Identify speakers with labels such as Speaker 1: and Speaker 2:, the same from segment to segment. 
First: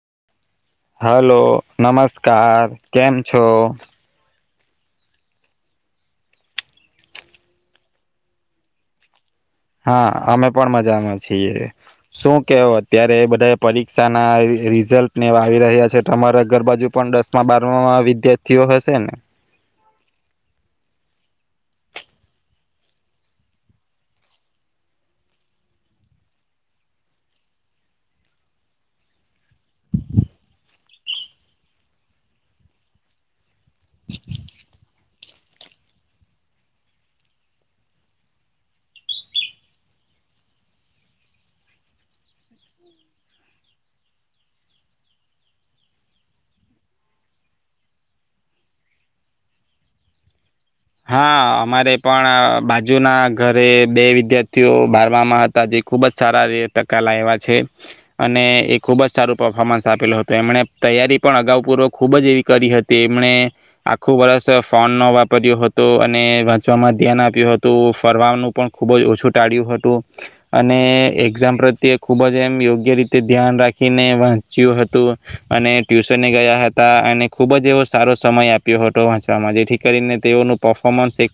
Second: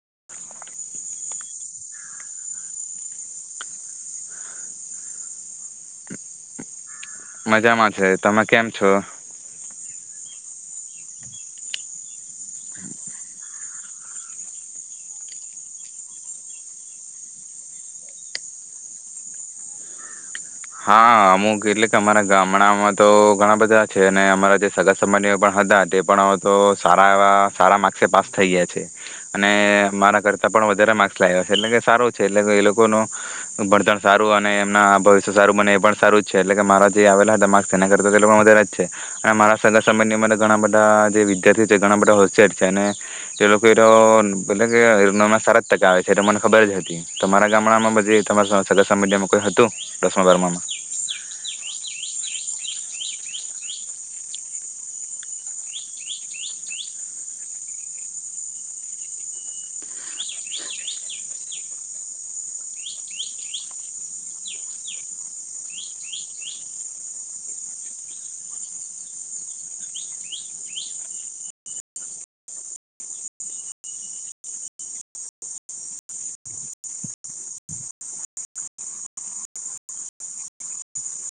Speaker 1: [inaudible]
Speaker 2: Hello. નમસ્કાર કેમ છો?
Speaker 1: મજામાં છે. તમે કેમ છો?
Speaker 2: હા અમે પણ મજામાં છીએ. શું કેવો અત્યારે બધાએ પરીક્ષા ના રી રિઝલ્ટ ને આવી રહ્યા છે, તમારે ઘર બાજુ પણ દસમાં, બારમા વિદ્યાર્થીઓ હશે ને?
Speaker 1: હા અમુક એટલે કે અમારા ગામડામાં તો ઘણા બધા છે. ને અમારા જે સગા સંબંધીઓ પણ હતા, તે પણ તો સારા એવા સારા માર્ક્સે પાસ થઈ ગયા છે. અને અમારા કરતા પણ વધારે માર્ક્સ લાવ્યા છે. એટલે કે સારું છે. એટલે કે એ લોકોનું ભણતણ સારું અને એમના ભવિષ્ય સારું મને એ પણ સારું જ છે. એટલે કે મારા જે આવેલા હતા માર્ક્સ એના કરતા તો એ લોકોના વધારે જ છે. અને મારા સગા સંબંધી માતો ઘણા બધા જે વિદ્યાર્થી છે. ઘણા બધા હોશિયાર છે ને તે લોકો એતો [unintelligible] સારા જ ટકા આવે છે. મને ખબર જ હતી. તો મારા ગામડામાં તમારા સગા સંબંધી માં કોઈ હતું? દસમા, બારમા માં
Speaker 2: હા અમારે પણ બાજુના ઘરે બે વિદ્યાર્થીઓ બારમાં હતા. જે ખુબ જ સારા ટકા લાવ્યા છે. અને એ ખૂબ જ સારું પફોર્મન્સ આપેલો હતો. એમણે તૈયારી પણ અગાઉ પૂર્વ ખુબ જ એવી કરી હતી. એમણે આખું વર્ષ ફોન ન વાપર્યો હતો તો અને વાંચવામાં ધ્યાન આપ્યું હતું. ફરવાનું પણ ખૂબ જ ઓછું ટાળ્યું હતું. અને એક્ઝામ પ્રત્યે ખૂબ જ એમ યોગ્ય રીતે ધ્યાન રાખીને વાંચ્યું હતું. અને ટ્યુશને ગયા હતા. અને ખૂબ જ એવો સારો સમય આપ્યો હતો વાંચવામાં. જેથી કરીને તેઓનું પફોમન્સ એક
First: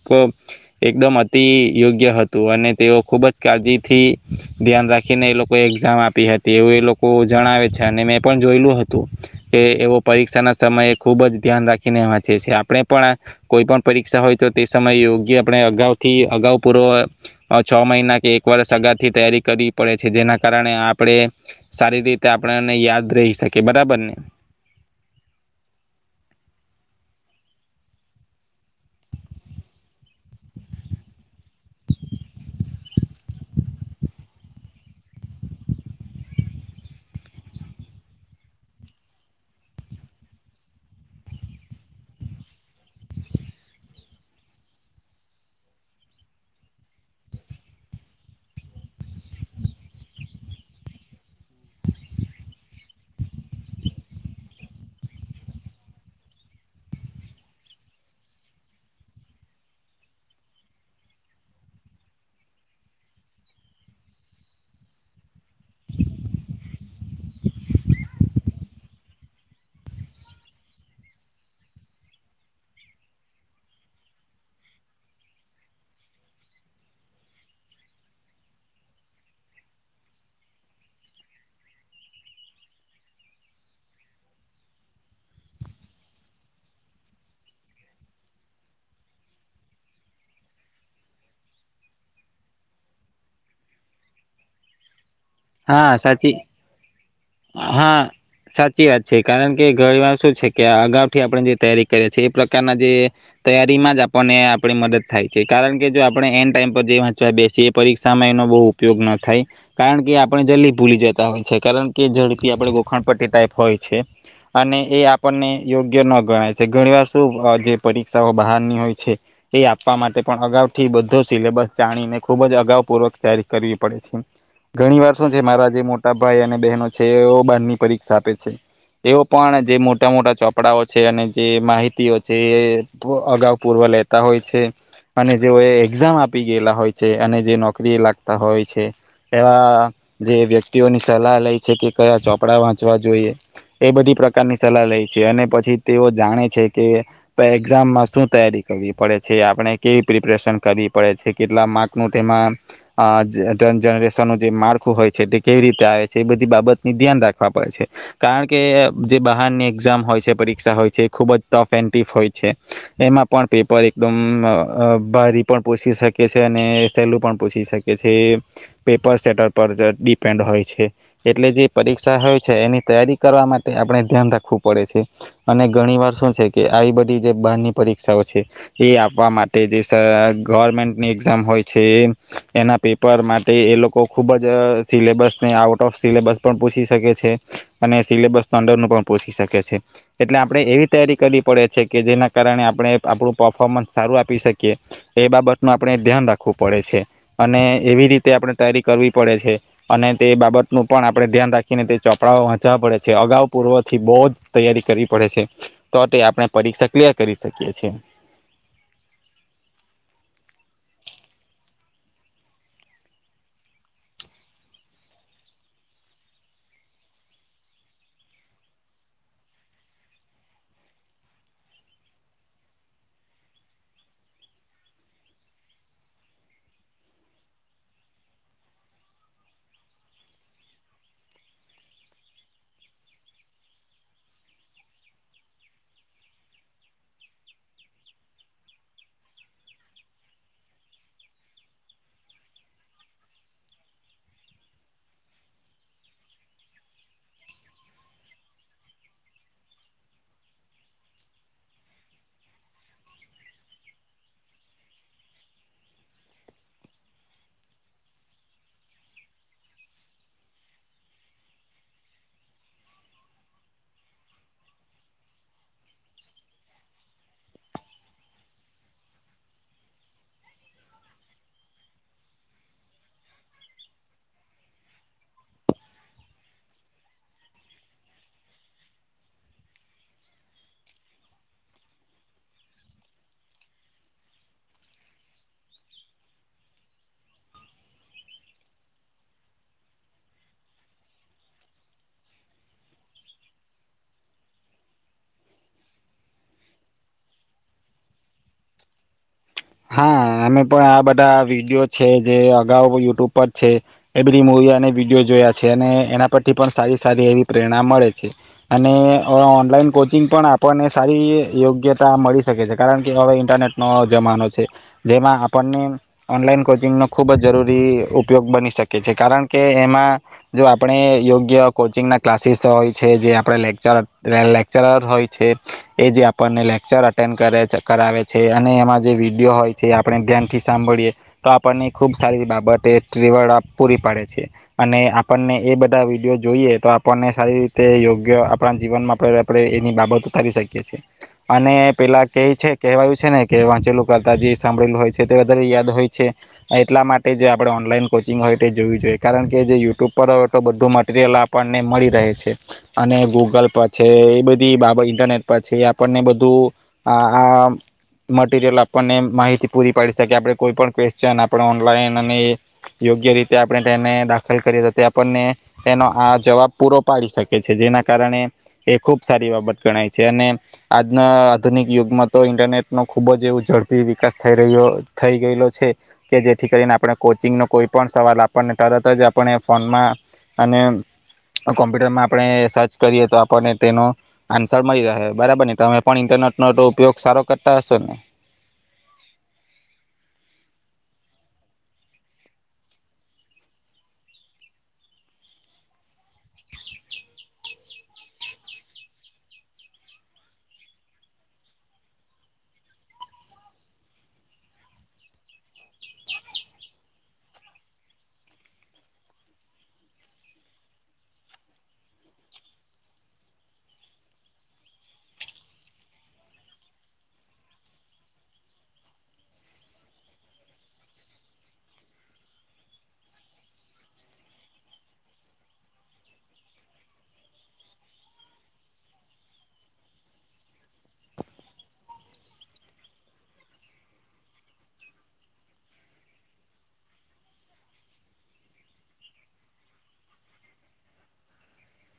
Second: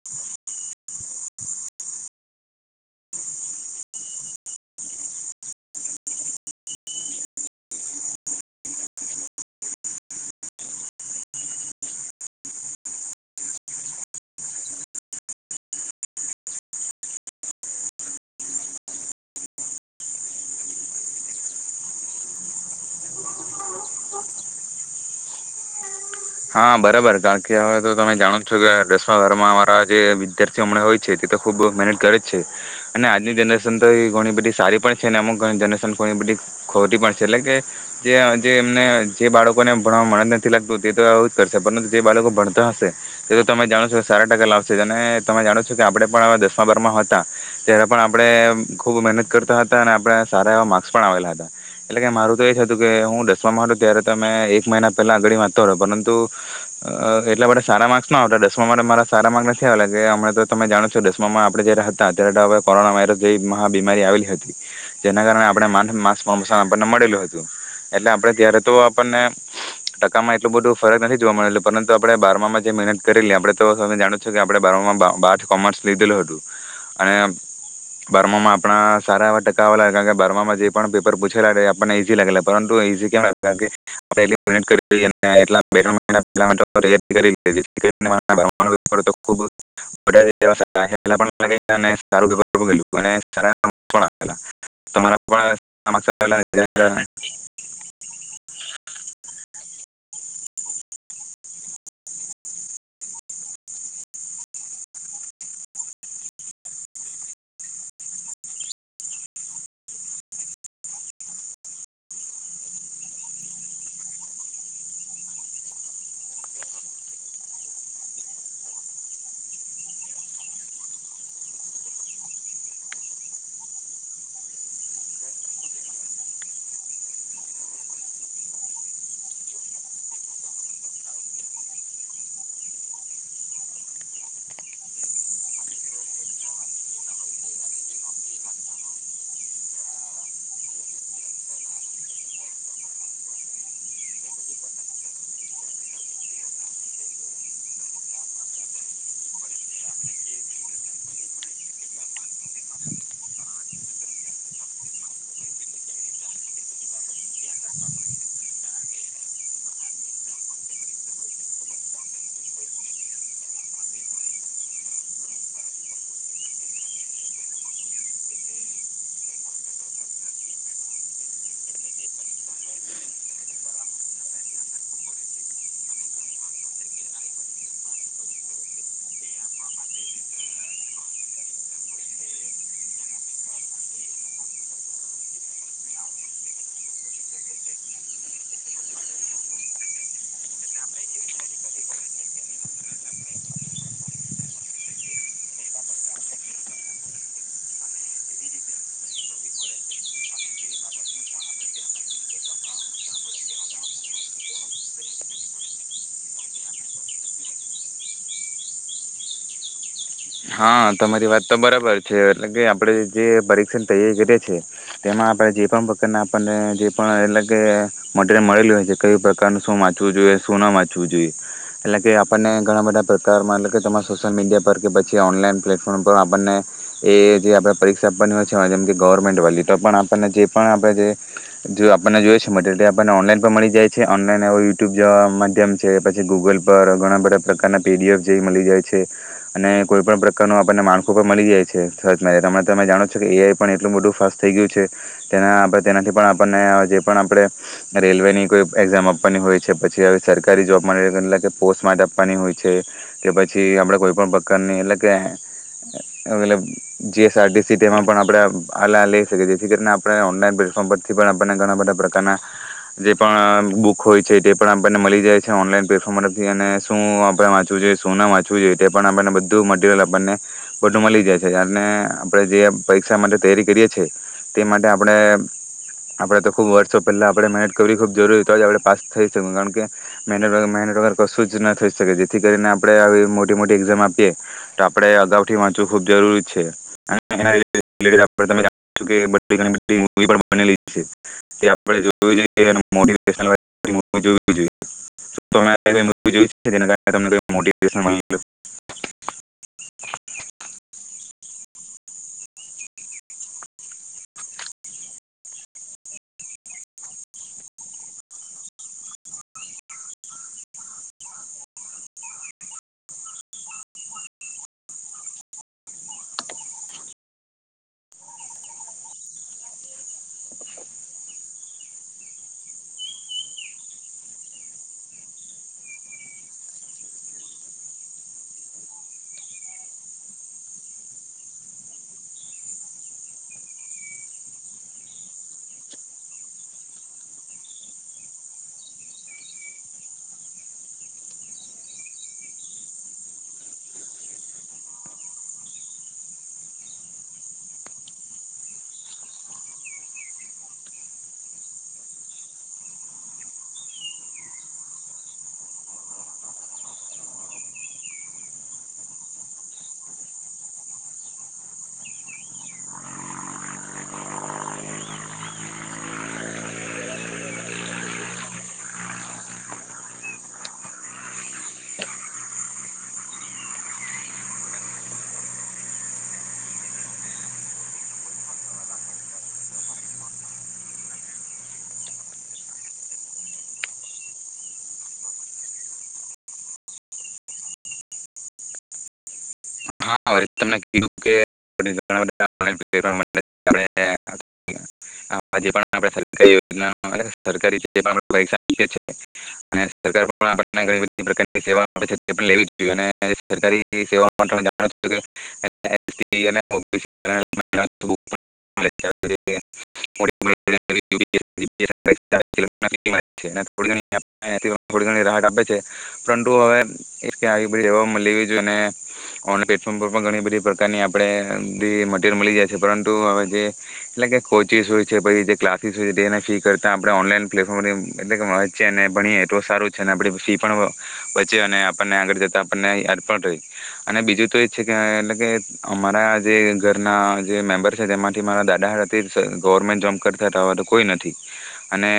Speaker 2: એકદમ અતિ યોગ્ય હતું. અને તેઓ ખુબ જ કાળજીથી ધ્યાન રાખીને એ લોકોએ એક્ઝામ આપી હતી. એવું એ લોકો જણાવે છે. અને મેં પણ જોયેલું હતું કે એ ઓ પરીક્ષા ના સમયે ખુબ જ ધ્યાન રાખીને વાંચે છે. આપણે પણ કોઈ પણ પરીક્ષા હોય તો તે સમયે યોગ્ય આપણે અગાઉથી અગાઉ પૂરો છ મહિના કે એક વરષ અગાઉથી તૈયારી કરવી પડે છે. જેના કારણે આપણે સારી રીતે આપણને યાદ રહી શકીએ. બરાબર ને
Speaker 1: હા બરાબર. કારણ કે હવે તો તમે જાણો છો કે દસ ઘરમાં અમારા જે વિદ્યાર્થીઓ હમણાં હોય છે તે તો ખૂબ મહેનત કરે જ છે. અને આજની જનરેશન તો એ ઘણી બધી સારી પણ છે. અને અમુક જનરેશન ઘણી બધી ખોટી પણ છે. એટલે કે જે એમને જે બાળકોને ભણવામાં મન જ નથી લાગતું તે તો આવું કરશે. પરંતુ જે બાળકો ભણતા હશે તે તો તમે જાણો છો સારા ટકા લાવશે. અને તમે જાણો છો કે આપણે પણ દસમા, બારમાં હતા ત્યારે પણ આપણે ખુબ મહેનત કરતા હતા. અને આપણે સારા એવા માર્ક્સ પણ આવેલા હતા. એટલે કે મારું તો એ જ હતું કે હું દસમામાં હતો ત્યારે તમે એક મહિના પહેલા અગળ વાંચતો. રહ પરંતુ અ એટલા બધા સારા માર્ક્સ ન આવતા દસમામાં તો મારા સારા માર્ક્સ નથી આવેલા. કે હમ તો તમે જાણો છો દસમામાં આપડે જયારે હતા ત્યારે તો હવે કોરોના વાયરસ જેવી મહા બીમારી આવેલી હતી. જેના કારણે આપણે માન માર્ક્સ સારા મળેલું હતું. એટલે આપણે ત્યારે તો આપણને ટકામાં એટલું બધું ફરક નથી જો આપણે બારમામાં જે મહેનત કરેલી આપડે તો તમે જાણોજ છું કે આપણે બારવા મા બાર કોમર્સ લીધેલું હતું. અને બારમામાં આપણા સારા એવા ટકા આવેલા. કારણ કે બારમામાં જે પણ પેપર પૂછેલા આપણને ઈઝી લાગેલા. પરંતુ ઈઝી કેમ [unintelligible] [unintelligible]
Speaker 2: હા સાચી
Speaker 1: [unintelligible]
Speaker 2: હા સાચી વાત છે. કારણ કે ઘણી વાર શું છે કે અગાઉથી આપણે જે તૈયારી કરીએ છીએ એ પ્રકારના જે તૈયારી માં જ આપણને આપણી મદદ થાય છે. કારણ કે જો આપણે એન ટાઈમ પર જે વાંચવા બેસીએ, એ પરીક્ષામાં એનો બહુ ઉપયોગ ન થાય કારણ કે આપણે જલ્દી ભૂલી જતા હોય છે. કારણ કે ઝડપી આપ ગોખાણ પટ્ટી ટાઈપ હોય છે. અને એ આપણને યોગ્ય ન ગણાય છે. ઘણી વાર શું જે પરીક્ષાઓ બહારની હોય છે, એ આપવા માટે પણ અગાઉ થી બધો સિલેબસ જાણીને ખુબજ અગાઉ પૂર્વક તારી કરવી પડે છે. ઘણી વાર શું છે મારા જે મોટા ભાઈ અને બહેનો છે. ઓ બારની પરીક્ષા આપે છે. એ ઓ પણ જે મોટા મોટા ચોપડાઓ છે, અને જે માહિતીઓ છે. એ અગાઉ પૂર્વ લેતા હોય છે. અને જેઓ એ એક્ઝામ આપી ગયેલા હોય છે. અને જે નોકરી એ લાગતા હોય છે, એવા જે વ્યક્તિઓની સલાહ લે છે કે કયા ચોપડા વાંચવા જોઈએ. એ બધી પ્રકારની સલાહ લે છે. અને પછી તેઓ જાણે છે કે એક્ઝામમાં શું તૈયારી કરવી પડે છે. આપણે કેવી પ્રિપરેશન કરવી પડે છે. કેટલા માર્કનું તેમાં જનરેશનનું જે માર્ખું હોય છે, તે કેવી રીતે આવે છે. એ બધી બાબત ધ્યાન રાખવા પડે છે. કારણ કે જે બહારની એક્ઝામ હોય છે, પરીક્ષા હોય છે. એ ખૂબ જ ટફ એન્ડ ટીફ હોય છે. એમાં પણ પેપર એકદમ અ બારી પણ પૂછી શકે છે. અને સહેલું પણ પૂછી શકે છે. પેપર સેટર પર ડિપેન્ડ હોય છે. એટલે જે પરીક્ષા હોય છે, એની તૈયારી કરવા માટે આપણે ધ્યાન રાખવું પડે છે. અને ઘણી વાર શું છે કે આવી બધી જે બારની પરીક્ષાઓ છે. એ આપવા માટે જે ગવર્મેન્ટની એક્ઝામ હોય છે, એના પેપર માટે એ લોકો ખુબ જ સિલેબસને આવટ તો ઓફ સિલેબસ પણ પૂછી શકે છે. અને સિલેબસના અંડરનું પણ પૂછી શકે છે. એટલે આપણે એવી તૈયારી કરવી પડે છે, કે જેના કારણે આપણે આપણું પફોમન્સ સારું આપી શકીએ એ બાબતનું આપણે ધ્યાન રાખવું પડે છે. અને એવી રીતે આપણે તૈયારી કરવી પડે છે. અને તે બાબત નું પણ આપણે ધ્યાન રાખીને તે ચોપડાઓ વાંચવા પડે છે. અગાઉ પૂર્વથી બહુ જ તૈયારી કરવી પડે છે. તો તે આપણે પરીક્ષા ક્લિયર કરી શકીએ છે.
Speaker 1: હા તમારી વાત તો બરાબર છે, એટલે કે આપણે જે પરીક્ષણ તૈયારી કરીએ છે, તેમાં આપણે જે પણ પ્રકારના આપણને જે પણ એટલે કે મટીરયલ મળેલ હોય છે. કઈ પ્રકારનું શું વાંચવું જોઈએ, શું ના વાંચવું જોઈએ, એટલે કે આપણને ઘણા બધા પ્રકારમાં એટલે કે તમા સોશિયલ મીડિયા પર કે જે ઓનલાઈન પ્લેટફોર્મ પર આપણને, એ જે આપણે પરીક્ષા આપવાની હોય છે. જેમ કે ગવર્મેન્ટવાળલી તો પણ આપણને જે, પણ આપણે જે જો આપણને જોઈ છે, મટેરિલ આપણને ઓનલાઈન પણ મળી જાય છે. ઓનલાઈન એ યુટ્યુબ જેવા માધ્યમ છે, પછી ગૂગલ પર ઘણા બધા પ્રકારના પીડીએફ જેવી મળી જાય છે. અને કોઈ પણણ પ્રકારનું આપણને માળખું પણ મળી જાય છે, સર્ચમાં હમં તમે જાણો છો કે એ આઈ પણ એટલું બધું ફાસ્ટ થઈ ગયું છે, તેના આપણે તેનાથી પણ આપણને જે પણ આપણે રેલવેની કોઈ એક્ઝામ આપવાની હોય છે, પછી હવે સરકારી જોબ માટે એટ કે પોસ્ટ માટે આપવાની હોય છે, કે પછી આપણે કોઈપણ એટલે કે આવેલ જીએસઆરટીસી તેમાં પણ આપણે આલા લઈ શકીએ, જેથી કરીને આપણે ઓનલાન પ્લેટફોર્મ પરથી આપને ઘણા બધા પ્રકારના જે પણ બુક હોય છે, તે પણ આપણને મળી જાય છે, ઓનલાન પ્લેટફોર્મ પરથી શું આપણે વાચવું જોઈએ શું ના વાંચવું જોઈએ તે પણ આપણને બધું મટરિયલ આપણને બું મળી જાય છે, અને આપણે જે પરીક્ષા માટે તૈયારી કરીએ છીએ, તે માટે આપણે આપણે તો ખૂબ વર્ષો પહેલા આપણે મહેનત કરવી ખૂબ જરૂરી, હોય તો જ આપણે પાસ થઈ શકી, કારણ કે મહેનત મહેનત વગર કશું જ ન થઈ શકે, જેથી કરીને આપણે આવી મોટી મોટી એક્ઝામ આપીએ તો આપણે અગાઉથી વાંચવું ખબ જરૂરી છે.
Speaker 2: હા અમે પણ આ બધા આવી વિયો છે જે અગાઉ યુટ્યુબ પર છે, એવરી મુવી અને વિડીયો જોયા છે, અને એના પરથી પણ સારી સારી એવી પ્રેરણા મળે છે, અને ઓનલાઈન કોચિંગ પણ આપણને સારી યોગ્યતા મળી શકે છે કારણ કે હવે ઇન્ટરનેટ ન જમાનો છે. જેમાં આપણને ઓનલાઈન કોચિંગનો ખૂબ જ જરૂરી ઉપયોગ બની શકે છે, કારણ કે એમાં જો આપણે યોગ્ય કોચિંગના ક્લાસીસ હોય છે, જે આપણે લેક્ચર લેક્ચરર હોય છે, એ જે આપણને લેક્ચર અટેન્ડ કરે કરાવે છે, અને એમાં જે વિ વિડીયો હોય છે આપણે ધ્યાનથી સાંભળીએ, તો આપણને ખુબ સારી બાબત એ ટવર પૂરી પાડે છે, અને આપણને એ બધા વિડીયો જોઈએ તો આપણને સારી રીતે યોગ્ય આપણા જીવનમાં આપ એની બાબતો કરી શકીએ છીએ, અને પેલા ક છે કહેવાયું છે ને કે વાંચેલું કરતા જે સાભળેલું હોય છે તે વધારે યાદ હોય છે, એટલા માટે જે આપણે ઓનલાઈન કોચિંગ હોય તે જોવું જોઈએ કારણ કે જે યુટ્યુબ પર હોય તો બધું મટરિયલ આપણને મળી રહે છે, અને ગૂગલ પર છે, એ બધી બાબત ઇન્ટરનેટ પર છે આપણને બધું આ મટીરિયલ આપને માહિતી પૂરી પાડી શકીએ. આપણે કોઈ પણ ક્વેશ્ચન આપણે ઓનલાઈન અને, યોગ્ય રીતે આપણે તેને દાખલ કરીએ તો તે આપણને, તેનો આ જવાબ પૂરો પાડી શકે છે, જેના કારણે એ ખૂબ સારી બાબત ગણાય છે અને આજના આધુનિક યુગમાં તો ઇન્ટરનેટ ન ખૂબ જ એવું ઝડપ પી વિકાસ થઈ રહ્યો થઈ ગયેલો છે, કે જેથી કરીને આપણે કોચિંગનો કોઈ પણ સવાલ આપણને તરત જ આપણે ફોનમાં, અને કોમ્પ્યુટરમાં આપણે સર્ચ કરીએ તો આપણને તેનો, આન્સર મળી રહે. બરાબર ને તમે પણ ઇન્ટરનેટનો ઉપયોગ સારો કરતા હશો ને?
Speaker 1: હા તમને કીધું કે [unintelligible] જે પણ આપણે સરકારીયોજના સરકારી છે પૈસા અને સરકાર પણ આપણને ઘણી બધી પ્રકારની સેવા આપ છે તે પણ લેવી જોઈએ અને સરકારી સેઓ જાણું કે [unintelligible] રા આપે છે પરંતુ હવે બધીવા લે જોઈએ ઓ પ્લેટફોર્મ પરણી બધી પ્રકારની આપ મરયલ મળી જાય છે પરંતુવેટલે [unintelligible] ચીઝ હોય છે પછી જે ક્લાસીસ હોય છે તે એને ફી કરતાં આપણે ઓનલાઈન પ્લેટફોર્મ એટલે કે વચે અને ભણીએ એટલું સારું છે અને આપણી ફી પણ, બચે અને આપણને આગળ જતાં આપણને યાદ પણ રહે, અને બીજું તો એ જ છે કે એટલે કે અમારા જે ઘરના જે મેમ્બર છે તેમાંથી મારા દાદાથી ગવર્મેન્ટ જોબ કરતા હતા હવે તો કોઈ નથી, અને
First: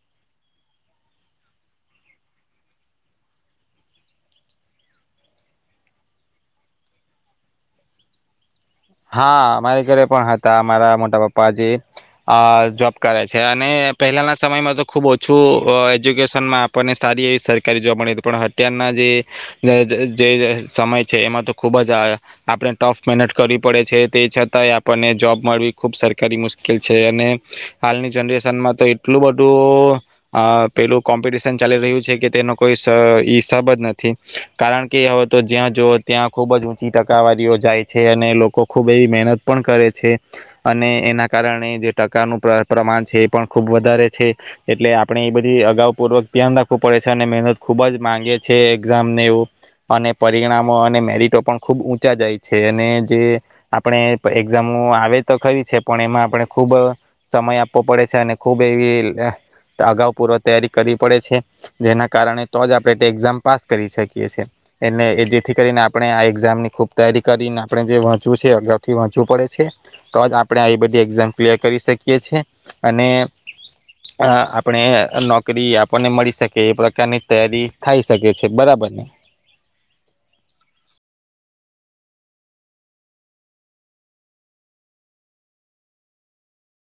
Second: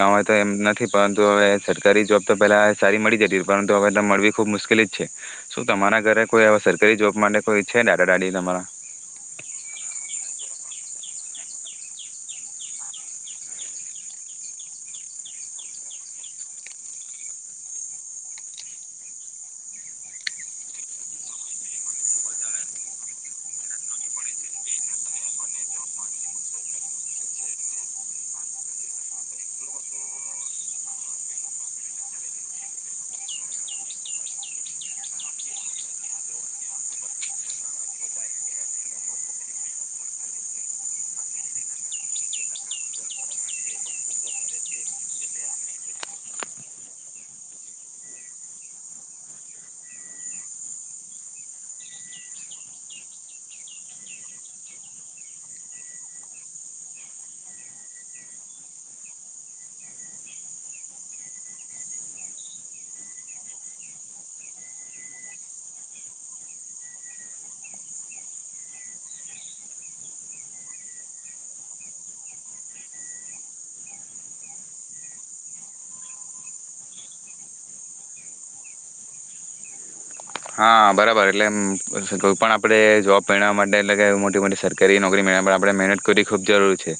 Speaker 1: હવે તો એમ નથી પરંતુ હવે સરકારી જોબ તો પેલા સારી મળી જતી પરંતુ હવે મળવી ખુબ મુશ્કેલી જ છે, શું તમારા ઘરે કોઈ સરકારી જોબ માટે કોઈ છે દાદા દાડી તમારા?
Speaker 2: હા મારે ઘરે પણ હતા મારા મોટા પપ્પાજી, અ જોબ કરે છે અને પહેલાના સમયમાં તો ખુબ ઓછું એજ્યુકેશનમાં આપણને સારી એવી સરકારી જોબ મળી હતી પણ અત્યારના જે, સમય છે એમાં તો ખુબ જ આપણે ટફ મહેનત કરી પડે છે તે છતાંય આપણને જોબ મળવી ખૂબ સરકારી મુશ્કેલ છે અને, હાલની જનરેશનમાં તો એટલું બધું, પેલું કોમ્પિટિશન ચાલી રહ્યું છે કે તેનો કોઈ હિસાબ જ નથી, કારણ કે હવે તો જ્યાં જ ત્યાં ખૂબ જ ઊંચી ટકાવારીઓ જાય છે અને લોકો ખૂબ એવી મહેનત પણ કરે છે, અને એના કારણે જે ટકાનું પ્રમાણ છે એ પણ ખૂબ વધારે છે, એટલે આપણે એ બધી અગાઉપૂર્વક ધ્યાન રાખવું પડે છે અને મહેનત ખૂબ જ માગેીએ એક્ઝામને એવું, અને પરિણામો અને મેરિટો પણ ખૂબ ઊંચા જાય છે અને જે આપણે એક્ઝામો આવે તો કરી છે પણ એમાં આપણે ખુબ સમય આપવો પડે છે અને ખુબ એવી, અગાઉ પૂર્વ તૈયારી કરવી પડે છે, જેના કારણે તો જ આપણે એક્ઝામ પાસ કરી શકીએ છીએ, એ જેથી કરીને આપણે આ એક્ઝામની ખૂબ તૈયારી કરીને આપણે જે છે અગાઉથી વાંચવું પડે છે, તો જ આપણે આવી બધી એક્ઝામ ક્લિયર કરી શકીએ છે, અને આપણે નોકરી આપણને મળી શકે એ પ્રકારની તૈયારી થાય શકે છે બરાબર ને.
Speaker 1: હા બરાબર એટલે કોઈ પણ આપણે જોબ મેવા માટે એટલે કે મોટી મોટી સરકારી નોકરી મેવવા માટે આપણે મહેનત કરવી ખૂબ જરૂર છે.